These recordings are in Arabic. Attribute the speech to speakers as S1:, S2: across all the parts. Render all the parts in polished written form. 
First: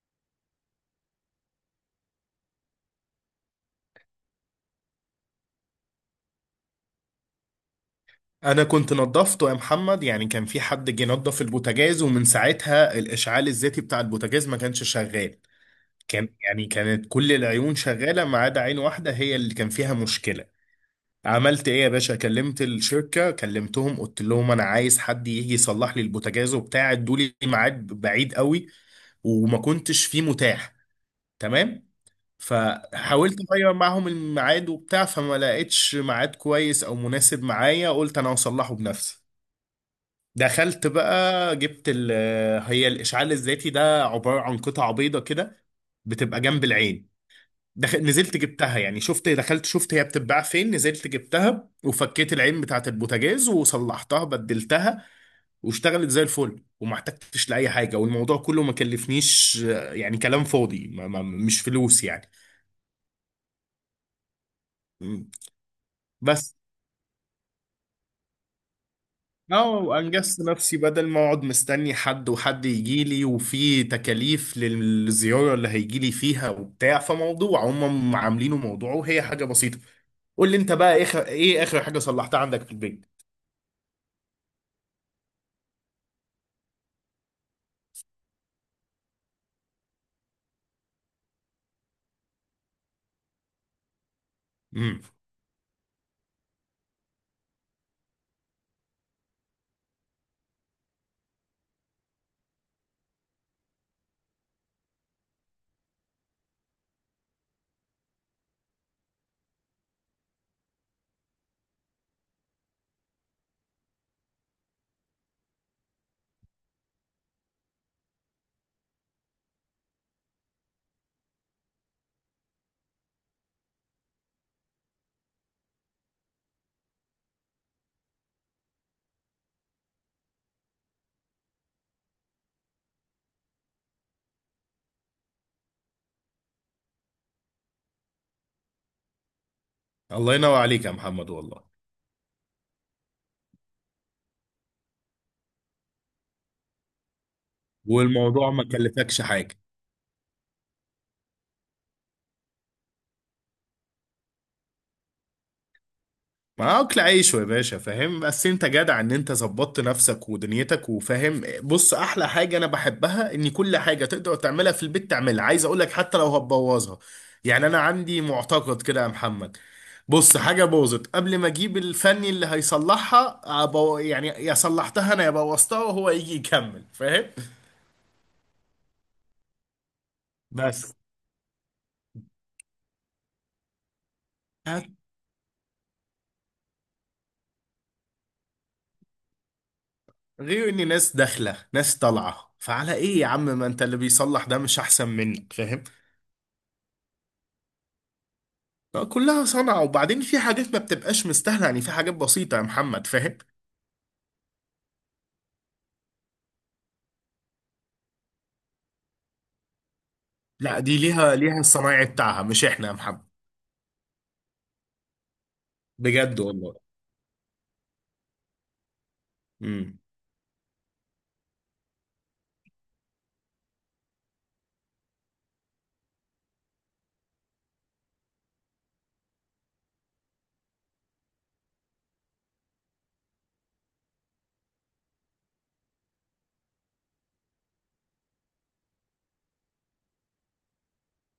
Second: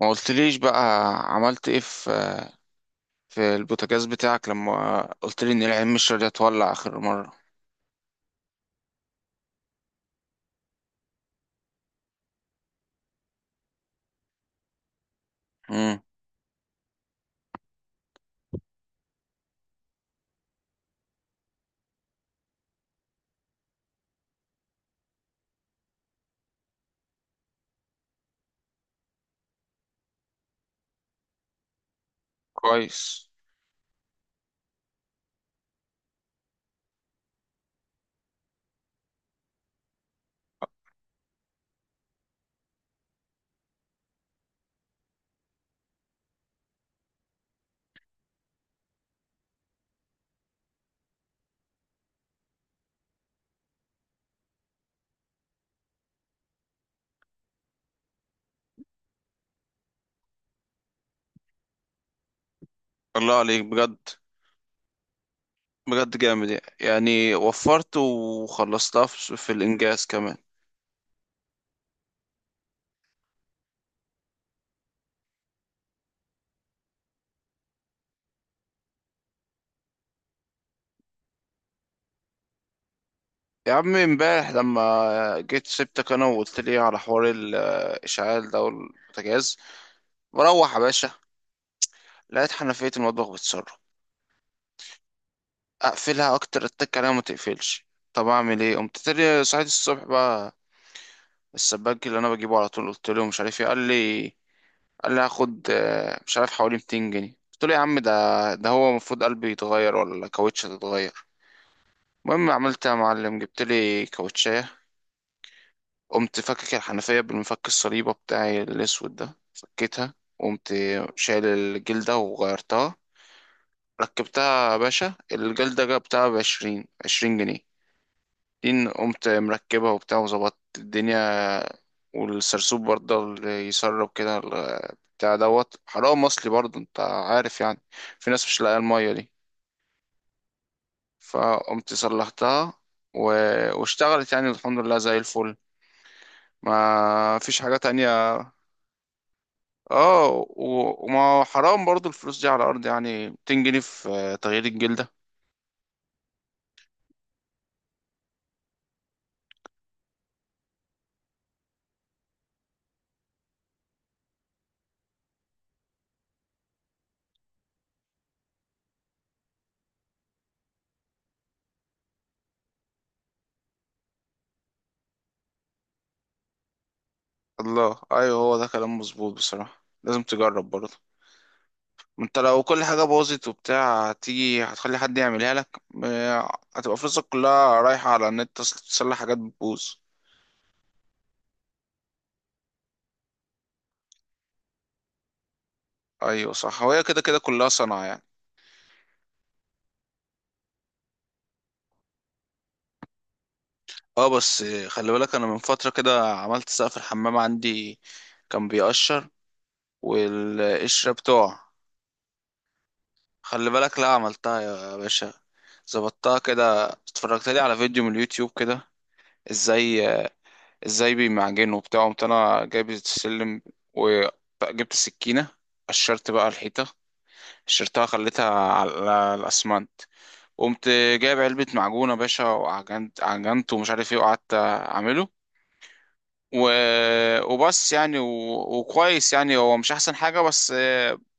S1: ما قلتليش بقى عملت ايه في البوتاجاز بتاعك لما قلتلي ان العين مش راضية تولع اخر مرة.
S2: انا كنت نظفته يا محمد، يعني كان في حد جه نظف البوتاجاز ومن ساعتها الاشعال الذاتي بتاع البوتاجاز ما كانش شغال.
S1: امم.
S2: يعني كانت كل العيون شغاله ما عدا عين واحده هي اللي كان فيها مشكله. عملت ايه يا باشا؟ كلمت الشركه، كلمتهم، قلت لهم انا عايز حد يجي يصلح لي البوتاجاز وبتاع، ادوا لي ميعاد بعيد قوي وما كنتش فيه متاح. تمام.
S1: كويس.
S2: فحاولت اغير معاهم الميعاد وبتاع، فما لقيتش ميعاد كويس او مناسب معايا، قلت انا هصلحه بنفسي. دخلت بقى جبت ال آه، هي الإشعال الذاتي ده عبارة عن قطعة بيضة كده، بتبقى جنب العين. نزلت جبتها، يعني شفت، دخلت شفت هي بتتباع فين، نزلت جبتها وفكيت العين بتاعت البوتاجاز وصلحتها، بدلتها، واشتغلت زي الفل وما احتجتش لأي حاجة. والموضوع كله ما كلفنيش، يعني كلام فاضي، ما ما مش فلوس يعني.
S1: الله عليك بجد.
S2: م.
S1: بجد
S2: بس
S1: جامد يعني، وفرت وخلصتها في
S2: اه،
S1: الانجاز كمان.
S2: انجزت نفسي بدل ما اقعد مستني حد، وحد يجي لي وفي تكاليف للزياره اللي هيجي لي فيها وبتاع، فموضوع هم عاملينه موضوع وهي حاجه بسيطه. قول لي انت بقى، اخر حاجه صلحتها عندك في البيت؟
S1: يا عم، امبارح لما جيت سبتك انا وقلتلي على حوار الاشعال ده والبوتاجاز، بروح يا باشا لقيت حنفية المطبخ بتسرب.
S2: امم.
S1: اقفلها اكتر اتك عليها ما تقفلش. طب اعمل ايه؟ قمت تاني صحيت الصبح بقى السباك اللي انا بجيبه على طول، قلت له مش عارف ايه. قال لي هاخد مش عارف حوالي 200 جنيه. قلت له يا عم، ده هو المفروض قلبي يتغير ولا كاوتش تتغير؟ المهم عملت يا معلم، جبت لي كاوتشايه. قمت فكك الحنفيه بالمفك الصليبه بتاعي الاسود ده، فكيتها وقمت شايل الجلده وغيرتها. ركبتها يا باشا، الجلده جبتها بعشرين، 20 جنيه. دين قمت مركبها وبتاع وظبطت الدنيا. والسرسوب برضه اللي يسرب كده بتاع دوت، حرام اصلي برضه انت عارف يعني، في ناس مش لاقيه الميه دي.
S2: الله ينور عليك يا محمد، والله.
S1: فقمت صلحتها و... واشتغلت يعني الحمد لله زي الفل. ما فيش حاجة تانية.
S2: والموضوع ما كلفكش حاجه.
S1: اه، وما حرام برضه الفلوس دي على الارض، يعني 200 جنيه في تغيير الجلدة.
S2: ما اكل عيش يا باشا، فاهم؟ بس انت جدع ان انت ظبطت نفسك ودنيتك، وفاهم، بص احلى حاجه انا بحبها ان كل حاجه تقدر تعملها في البيت تعملها، عايز اقول لك حتى لو هتبوظها. يعني انا عندي معتقد كده يا محمد، بص، حاجه باظت قبل ما اجيب الفني اللي هيصلحها، يعني يا صلحتها انا يا بوظتها وهو يجي يكمل، فاهم؟
S1: الله، ايوه، هو ده كلام مظبوط. بصراحة لازم تجرب برضه،
S2: بس
S1: ما انت لو كل حاجة باظت وبتاع هتيجي
S2: هت-
S1: هتخلي حد يعملها لك، هتبقى فلوسك كلها رايحة على النت تصلح حاجات بتبوظ.
S2: غير ان ناس داخله ناس طالعه، فعلى ايه يا عم؟ ما انت اللي بيصلح ده مش احسن منك، فاهم؟
S1: ايوه صح، هو هي كده كده كلها صنعة يعني.
S2: لا، كلها صنعة، وبعدين في حاجات ما بتبقاش مستاهلة يعني، في حاجات بسيطة يا محمد، فاهم؟
S1: اه بس خلي بالك، انا من فترة كده عملت سقف الحمام عندي، كان بيقشر
S2: لا دي
S1: والقشرة
S2: ليها
S1: بتوع.
S2: ليها الصنايعي بتاعها مش احنا يا محمد.
S1: خلي بالك لا، عملتها يا باشا، ظبطتها
S2: بجد والله.
S1: كده، اتفرجت لي على فيديو من اليوتيوب كده
S2: امم.
S1: ازاي. ازاي بيمعجنوا وبتاع، قمت انا جايب السلم وجبت السكينة، قشرت بقى الحيطة، قشرتها خليتها على الأسمنت. قمت جايب علبة معجون يا باشا، وعجنت ومش عارف ايه، وقعدت أعمله و... وبس يعني وكويس يعني، هو مش احسن حاجة بس،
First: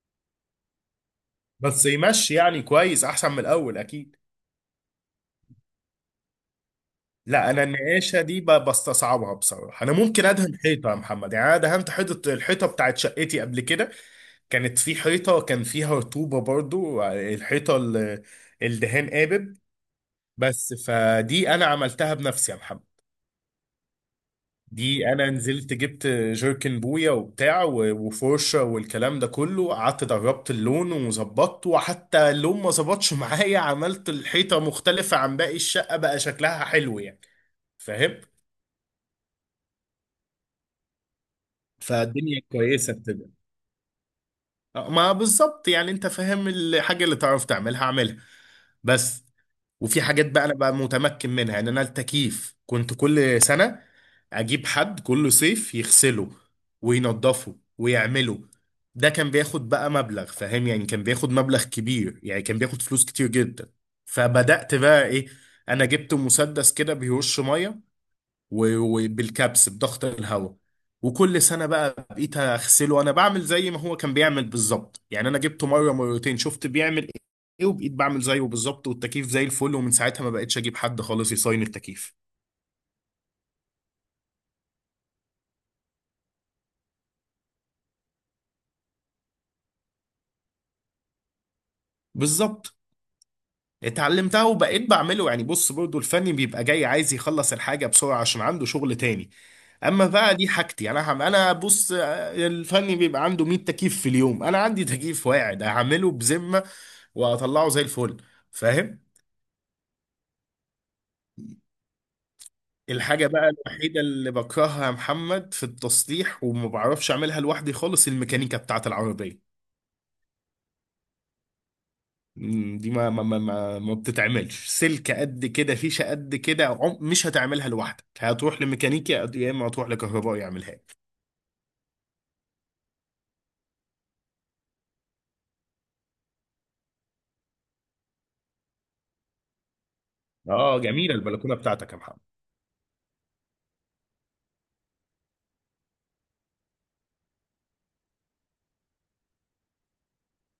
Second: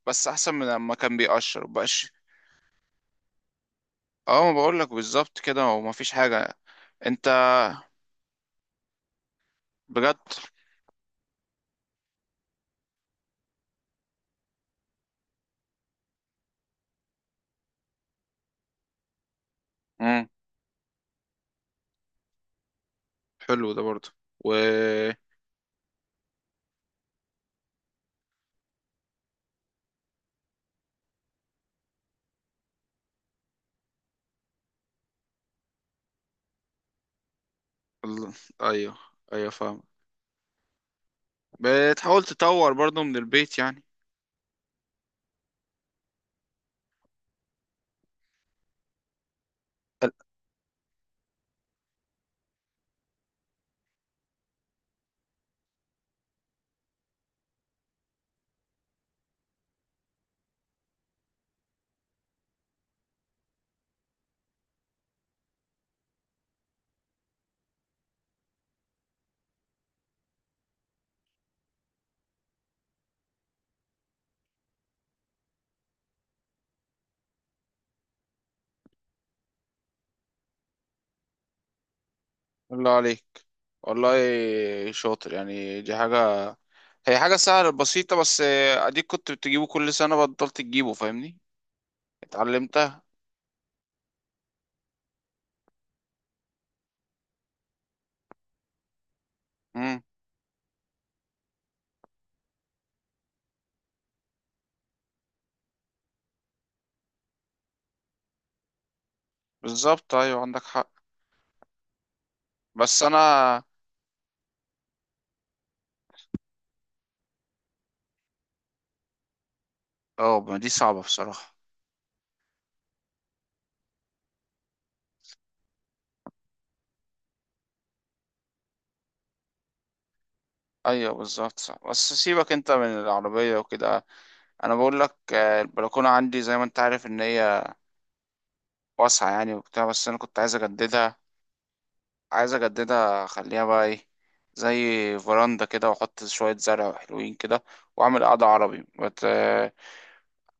S1: بس احسن من لما كان بيقشر
S2: بس
S1: بقاش.
S2: يمشي يعني كويس، احسن من الاول اكيد.
S1: اه، ما بقول لك بالظبط كده، هو ما فيش حاجة. انت.
S2: لا انا النقاشة دي بستصعبها بصراحة، انا
S1: بجد.
S2: ممكن ادهن حيطة يا محمد، يعني انا دهنت حيطة، الحيطة بتاعت شقتي قبل كده، كانت في حيطة كان فيها رطوبة، برضو الحيطة الدهان قابب،
S1: امم.
S2: بس فدي انا عملتها بنفسي يا محمد.
S1: حلو ده برضه. و
S2: دي
S1: ال-
S2: انا نزلت جبت جيركن بويا وبتاع و- وفرشه والكلام ده كله، قعدت دربت اللون وظبطته، وحتى اللون ما ظبطش معايا، عملت الحيطه مختلفه عن باقي الشقه، بقى شكلها حلو يعني، فاهم؟
S1: ايوه، ايوه فاهم. بتحاول
S2: فالدنيا
S1: تطور
S2: كويسه
S1: برضه من
S2: بتبقى.
S1: البيت يعني.
S2: ما بالظبط، يعني انت فاهم، الحاجه اللي تعرف تعملها اعملها بس. وفي
S1: حلو.
S2: حاجات بقى انا بقى متمكن منها، يعني انا التكييف كنت كل سنه اجيب حد كل صيف يغسله وينضفه ويعمله، ده كان بياخد بقى مبلغ، فاهم؟ يعني كان بياخد مبلغ كبير، يعني كان بياخد فلوس كتير جدا. فبدأت بقى ايه، انا جبت مسدس كده بيرش ميه و- وبالكبس بضغط الهواء، وكل سنه بقى بقيت اغسله انا، بعمل زي ما هو كان بيعمل بالظبط، يعني انا جبته مره مرتين شفت بيعمل ايه وبقيت بعمل زيه بالظبط، والتكييف زي الفل، ومن ساعتها ما بقتش اجيب حد خالص يصين التكييف.
S1: الله عليك والله، شاطر يعني، دي حاجة. هي حاجة سهلة بسيطة بس، اديك كنت بتجيبه كل سنة بطلت تجيبه، فاهمني.
S2: بالظبط.
S1: اتعلمتها.
S2: اتعلمتها وبقيت بعمله، يعني بص برضو الفني بيبقى جاي عايز يخلص الحاجة بسرعة عشان عنده شغل تاني، اما بقى دي حاجتي انا، هم انا بص، الفني بيبقى عنده 100 تكييف في اليوم، انا عندي تكييف واحد هعمله بذمة واطلعه زي الفل، فاهم؟
S1: بالظبط، ايوه عندك حق. بس انا.
S2: الحاجة بقى الوحيدة اللي بكرهها يا محمد في التصليح وما بعرفش أعملها لوحدي خالص الميكانيكا بتاعة العربية.
S1: اه، ما دي صعبة بصراحة.
S2: دي ما بتتعملش، سلك قد كده، فيشة قد كده، مش هتعملها لوحدك، هتروح لميكانيكي يا إما هتروح لكهربائي يعملها لك.
S1: ايوه بالظبط صعب، بس سيبك انت من العربية وكده. انا بقول لك، البلكونة عندي زي ما انت عارف ان هي واسعة يعني وبتاع، بس انا كنت عايز
S2: آه جميلة
S1: اجددها.
S2: البلكونة بتاعتك يا محمد.
S1: عايز اجددها اخليها بقى ايه؟ زي فراندا كده، واحط شوية زرع حلوين كده، واعمل قعدة عربي بت... آه،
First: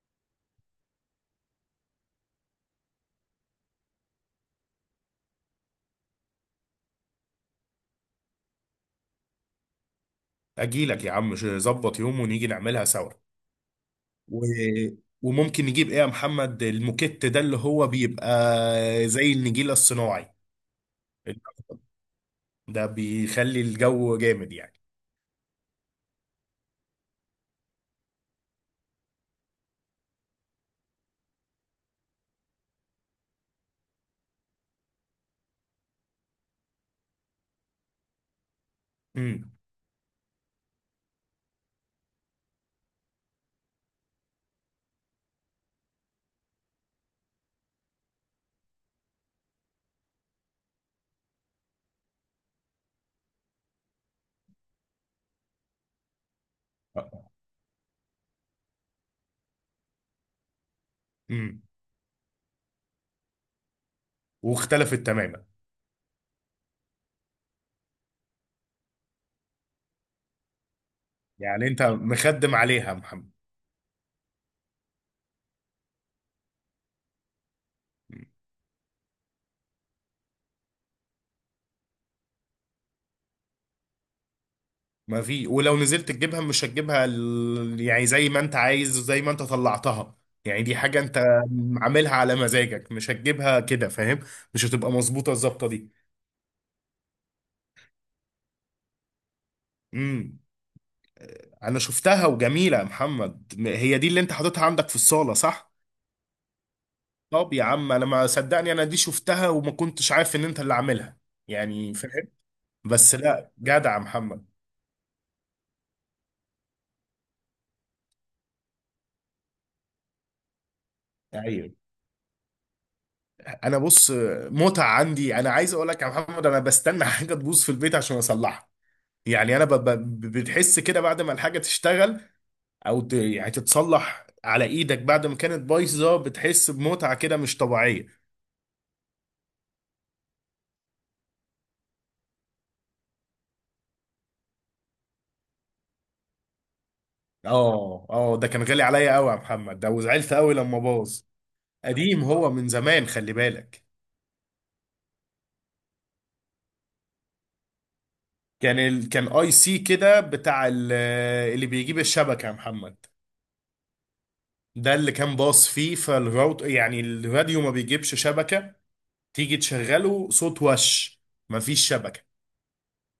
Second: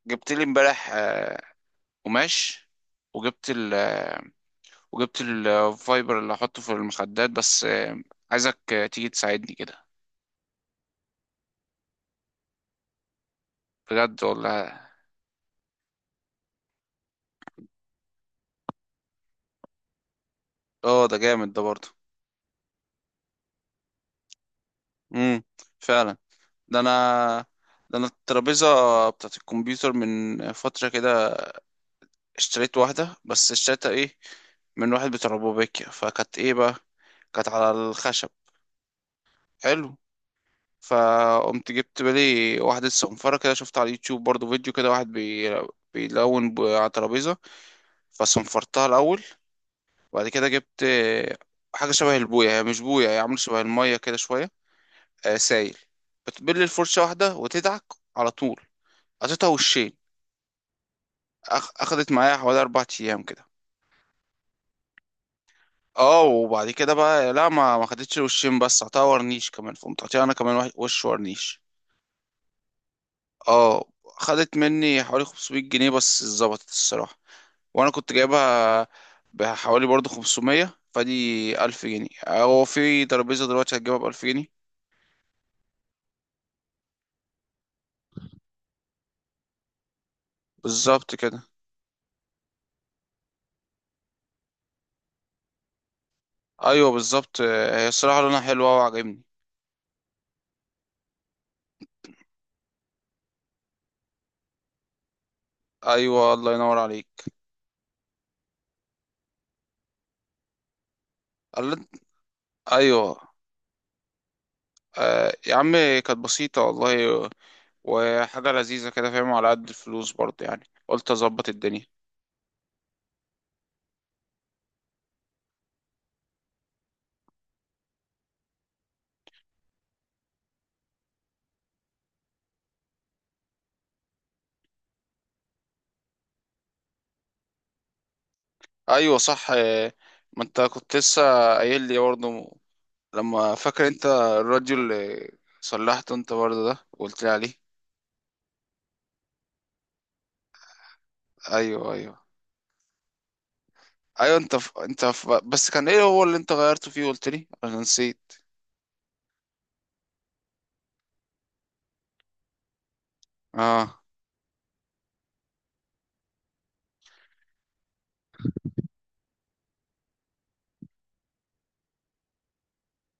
S1: جبت لي امبارح قماش، وجبت ال وجبت الفايبر اللي احطه في المخدات، بس عايزك تيجي تساعدني كده.
S2: أجيلك يا عم، ظبط يوم ونيجي نعملها سوا.
S1: بجد
S2: و...
S1: والله.
S2: وممكن نجيب إيه يا محمد، الموكيت ده اللي هو بيبقى زي النجيلة الصناعي،
S1: اه، ده جامد ده برضه.
S2: ده بيخلي الجو جامد يعني.
S1: امم. فعلا. ده انا ده انا الترابيزه بتاعت الكمبيوتر من فتره كده، اشتريت واحده، بس اشتريتها ايه؟ من واحد بتاع روبوبيكيا، فكانت ايه بقى؟ كانت على الخشب.
S2: امم.
S1: حلو. فقمت جبت بالي واحده صنفره كده، شفت على اليوتيوب برضه فيديو كده واحد بيلون على ترابيزه. فصنفرتها الاول، وبعد كده جبت حاجه شبه البويه، هي مش بويه، هي عامله شبه الميه كده شويه، آه سايل. بتبل الفرشة واحدة وتدعك على طول قطعتها وشين.
S2: امم.
S1: أخدت معايا حوالي 4 أيام كده.
S2: واختلفت تماما.
S1: اه، وبعد كده بقى لا، ما خدتش وشين بس، قطعتها ورنيش كمان، فقمت قاطعها أنا كمان وش ورنيش.
S2: يعني انت مخدم عليها يا محمد.
S1: اه، خدت مني حوالي 500 جنيه بس اتظبطت الصراحة. وأنا كنت
S2: مم.
S1: جايبها بحوالي برضه 500. فدي 1000 جنيه، هو في ترابيزة دلوقتي هتجيبها بألف جنيه؟
S2: ما في، ولو نزلت تجيبها مش هتجيبها، يعني زي ما انت عايز، زي ما انت طلعتها، يعني دي حاجة
S1: بالظبط
S2: انت
S1: كده.
S2: عاملها على مزاجك، مش هتجيبها كده، فاهم؟ مش هتبقى مظبوطة الظبطة دي.
S1: أيوه بالظبط، هي الصراحة لونها حلوة وعجبني.
S2: امم. انا شفتها وجميلة يا محمد، هي دي اللي انت حاططها عندك في الصالة صح؟
S1: أيوه، الله ينور عليك.
S2: طب يا عم انا ما صدقني، انا دي شفتها وما كنتش عارف ان انت اللي عاملها، يعني فاهم؟
S1: ايوه.
S2: بس لا جدع يا محمد.
S1: آه يا عم، كانت بسيطه والله، وحاجه لذيذه كده فاهم، على قد الفلوس برضه يعني قلت اظبط
S2: ايوه.
S1: الدنيا.
S2: انا بص، متعه عندي، انا عايز اقول لك يا محمد، انا بستنى حاجه تبوظ في البيت عشان اصلحها، يعني انا بتحس كده بعد ما الحاجه تشتغل، او يعني تتصلح على ايدك، بعد ما كانت بايظه بتحس بمتعه كده مش طبيعيه.
S1: ايوه صح آه، ما انت كنت لسه قايل لي برضه لما، فاكر انت الراديو اللي صلحته انت برضه ده وقلت لي عليه؟
S2: اه، اه، ده كان غالي عليا قوي يا محمد ده، وزعلت قوي لما باظ،
S1: ايوه ايوه.
S2: قديم هو من زمان، خلي بالك.
S1: ايوه بس كان ايه هو اللي انت غيرته فيه؟ قلت لي انا نسيت.
S2: كان اي سي كده بتاع اللي بيجيب الشبكه يا محمد،
S1: اه،
S2: ده اللي كان باص فيه فالراوت، يعني الراديو ما بيجيبش شبكه، تيجي تشغله صوت وش مفيش شبكة.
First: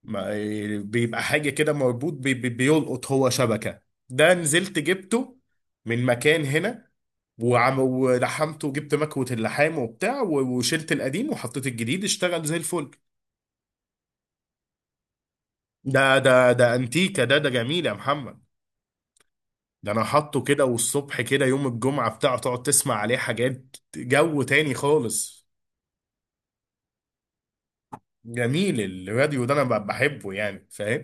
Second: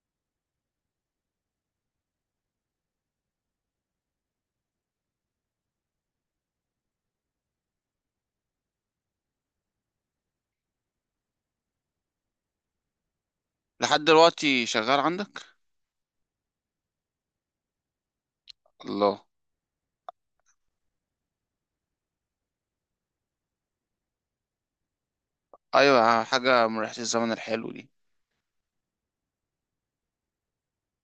S2: ما بيبقى حاجة كده مربوط بي بي بيلقط هو شبكة. ده نزلت جبته من مكان هنا، وعم ولحمته، وجبت مكوة اللحام وبتاع و- وشلت القديم وحطيت الجديد، اشتغل زي الفل.
S1: لحد دلوقتي شغال عندك؟
S2: ده انتيكا، ده جميل يا محمد،
S1: الله.
S2: ده انا حاطه كده، والصبح كده يوم الجمعة بتاعه، تقعد تسمع عليه حاجات جو تاني خالص.
S1: ايوه، حاجه من ريحه الزمن الحلو دي.
S2: جميل. الراديو ده انا بحبه يعني، فاهم؟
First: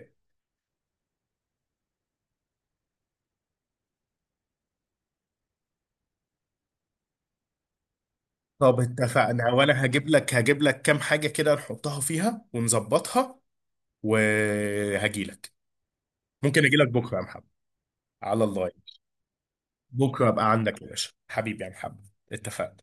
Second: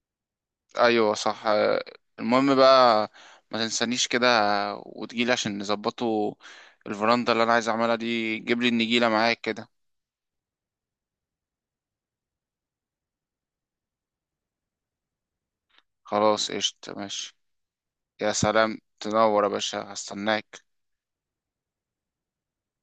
S1: ايوه صح، المهم بقى ما تنسانيش كده وتجيلي عشان نظبطه. الفرندا اللي انا عايز اعملها دي، جيب لي
S2: طب
S1: النجيله معاك
S2: اتفقنا،
S1: كده.
S2: وانا هجيب لك كام حاجة كده نحطها فيها ونظبطها، وهجي لك.
S1: خلاص
S2: ممكن اجي لك
S1: قشطة
S2: بكرة يا
S1: ماشي.
S2: محمد،
S1: يا
S2: على الله
S1: سلام،
S2: يعني.
S1: تنور يا باشا،
S2: بكرة ابقى
S1: هستناك.
S2: عندك يا باشا، حبيبي يا محمد. اتفقنا.